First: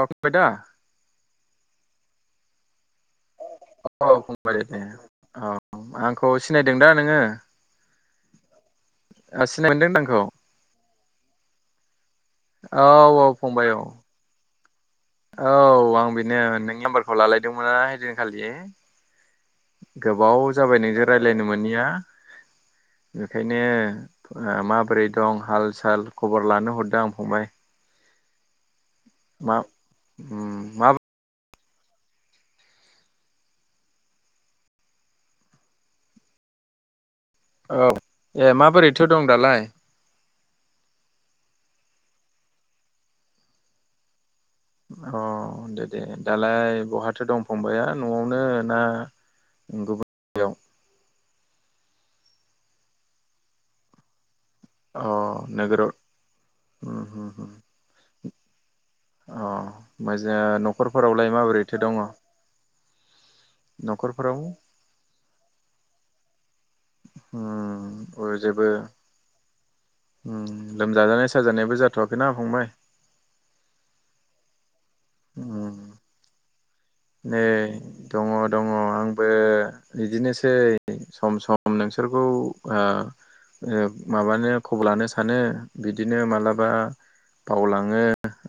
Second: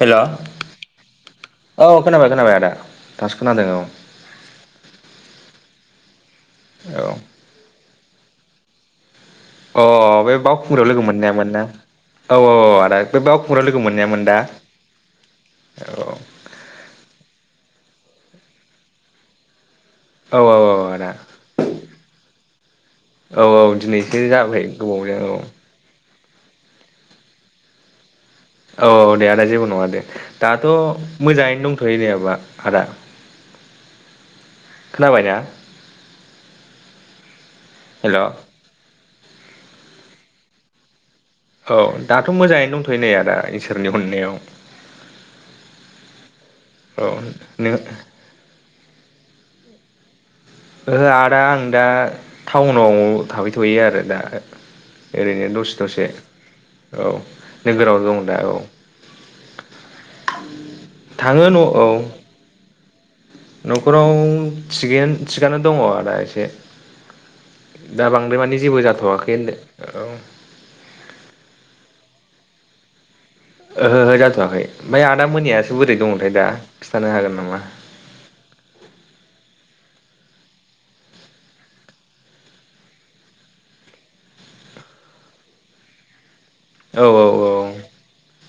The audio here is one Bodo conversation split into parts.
अ हेल' औ फंबाय दा खोनाबाय खोनाबाय आदा दासो खोनादों अ औ [unintelligible] अ आं औ सिनायदों दा नोङो औ ओ सिनाय अ मोनदों दा आंखौ बे बावखुंग्रियाव लोगो मोन मोननाय मोन ना औ औ आदा बे औ बाव खुंगाव फंबाय औ लोगो मोननायामोन दा औ आं बेनो नों नाम्बारखौ लालायदोंमोन खालि औ गोबाव जाबाय औ नोंजों आदा राय्लायनो मोननिया औ बेखायनो दिनैसो जाबाय माबोरै गोबावजों दं हाल साल। खबर लानो हरदों आं फंबाय। औ दे आदा मा जेबो नङा दे उम दाथ' मा मोजाङैनो दंथ'। थै दैयाबा आदा खोनाबायना? औ हेल' ए माबोरै फथो दं दालाय औ दाथ' मोजाङैनो दंथ'यो नै आदा इसोरनि अननायाव अ दे दे दालाय औ बहाथो दं नों फंबाया न'आवनो ना नंगौयाव ओ आदा आं दा टाउनाव थाबफैथ'यो आरो दा ओरैनो अ दसे नोगोराव दसे औ उम उम उम नोगोराव दं दा औ अ ओ जो न'खरफोरावलाय माबोरैथो दङ। न'खरफोराव न'खराविग थिखानो दङ आदा एसे दा बांद्राय मानि जेबो जाथ'वाखै होनदो औ ओहो लोमजाजानाय साजानायबो जाथ'वाखैना फंबाय ओहो जाथ'खाय ओमफ्राय आदा मोनयाासो उम बोरै दंथाय दा? खिन्थानो हागोन नै नामा दङ दङ आंबो। बिदिनोसै सम सम नोंसोरखौ ओ-ओ माबानो खबर लानो सानो बिदिनो मालाब बा औ औ बावलाङो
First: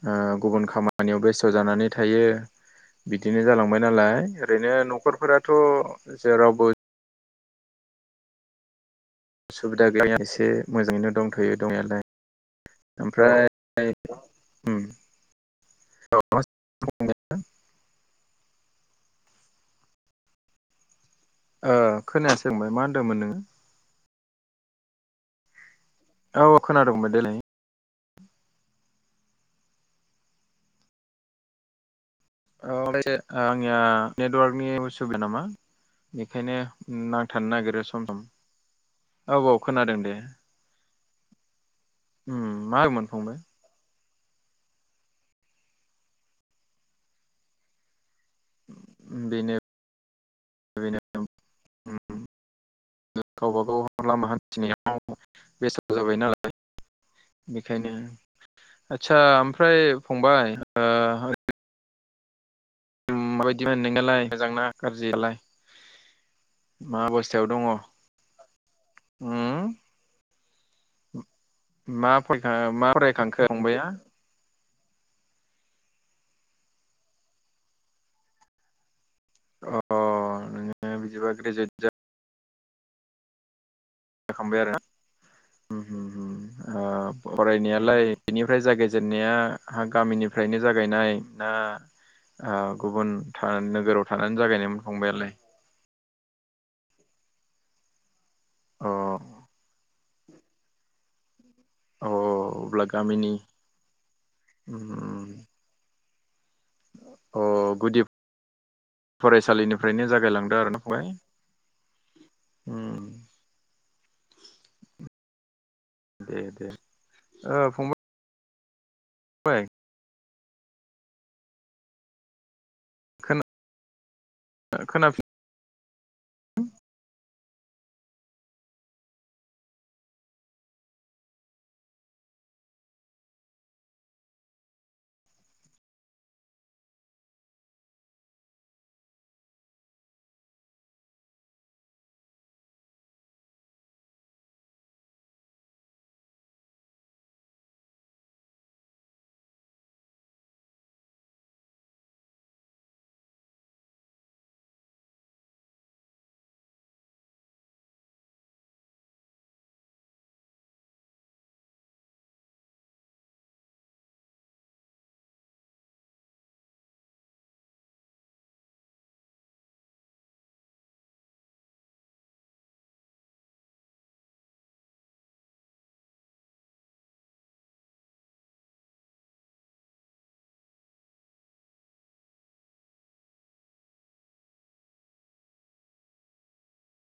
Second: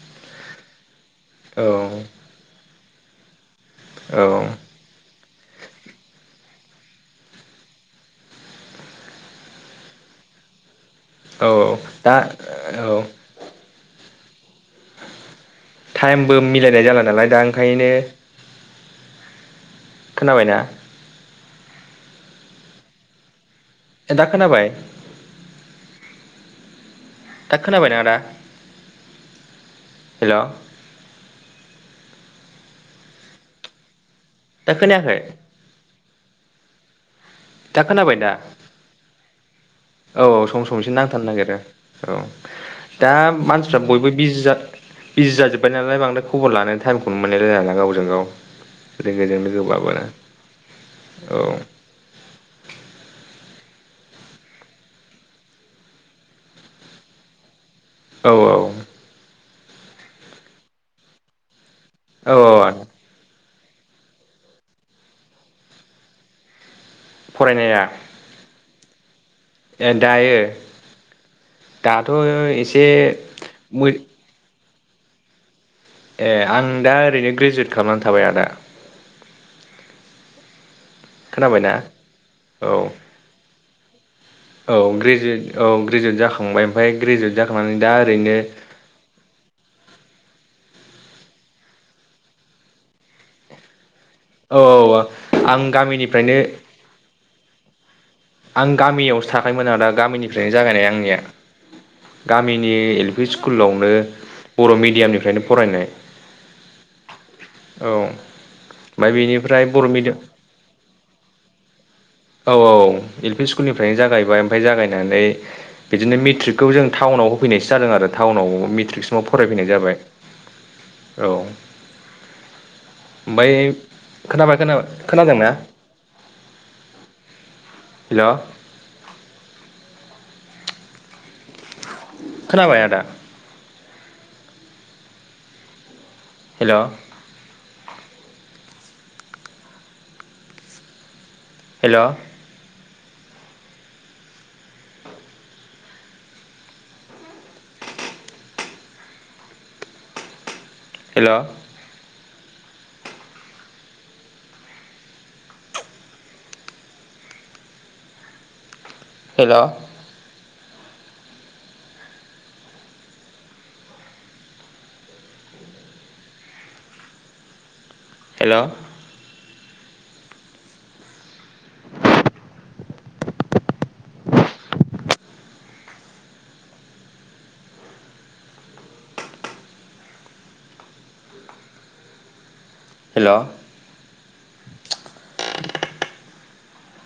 ओ गुबुन खामानि खा खामानियाव बेस्थ' औ जानानै थायो। बिदिनो जालांबाय औ नालाय ओरैनो न'खरफोरा थ' जेरावबो उसुबिदा गैया एसे। मोजाङैनो औ दंथ'यो दंनायालाय दा औ ओमफ्राय [unintelligible] टाइमबो मिलायनाय जाला नालाय दा ओंखायनो। खोनाबायना? ओ खोनाया सोंमोन मा होनदोंमोन नोङो? ए दा खोनाबाय? औ अ खोनादोंमोन। दा खोनाबाय न आदा। हेल'। अ [unintelligible] आंनिया। नेटवार्कनि दा उ खोनायाखै सुबुबिदा नामा। बेखायनो उम थांनो नागिरो समथाम। औ-औ। औ-औ सम-सम एसे नां थानो नागिरो। औ उम मा होनोमोन दा फंबाय मानसिफ्रा बयबो बिजि बिजि जाजोब्बाय नालाय बांद्राय खबर लानाय टाइमखौनो मोनलायलाय नालाय गावजों गाव। लोगोजों बेनो लोगो माबाना बेनो औ। गावबा गाव लामा हान्थिनायाव बेसाद जाबाय नालाय बे खायनो औ आदसा फ्राय फंबाय ओ औ-औ माबायदि मोन नोंनालाय मोजांना गाज्रिालाय। मा अबस्थायाव दङ। ए दायो मा दाथ' फरायखा एसे मा फरायखांखो फंबाया? मै ए आं दा ओरैनो ग्रेजुवेट खालामनानै थाबाय आदा। अ-अ। [unintelligible] बिदिबा ग्रेजुयट खोनाबायना जा औ। दखांबाय आरो औ ग्रेजुवेट औ ग्रेजुवेट जाखांबाय ओ ओमफ्राय ग्रेजुवेट जाखांनानै दा फरायनायालाय ओरैनो बेनिफ्राय जागायजेननाया हागामिनि फ्रायनो जागायनाय ना गुबुन नोगोराव थानानै औ जागायनायमोन औ फंबायालाय आं गामिनिफ्रायनो आं अ गामियावसो थाखायमोन आदा गामिनि ओरनो जागायनाय आंनिया अ गामिनि अब्ला एल पि गामिनि स्कुलावनो बर' उम मिडियामनिफ्रायनो फरायनाय अ औ गुदि ओमफ्राय बेनिफ्राय बर' फरायसालिनिफ्रायनो मिडियाम जागायलांदो आर ना फबाय औ औ एल पि स्कुलनि निफ्रायनो जागायबाय ओमफ्राय जागायनानै बिदिनो दे दे मेट्रिकखौ जों टाउनाव ओ होफैनायसो जादों फंबाय आरो टाउनाव मेट्रिक नाव फरायफैनाय जाबाय। औ। खोना ओमफ्राय खोनाबाय खोना खोनादोंना? हेल' खोनाबाय आदा? हेल'। हेल'। हेल'। हेल'। हेल'। हेल'।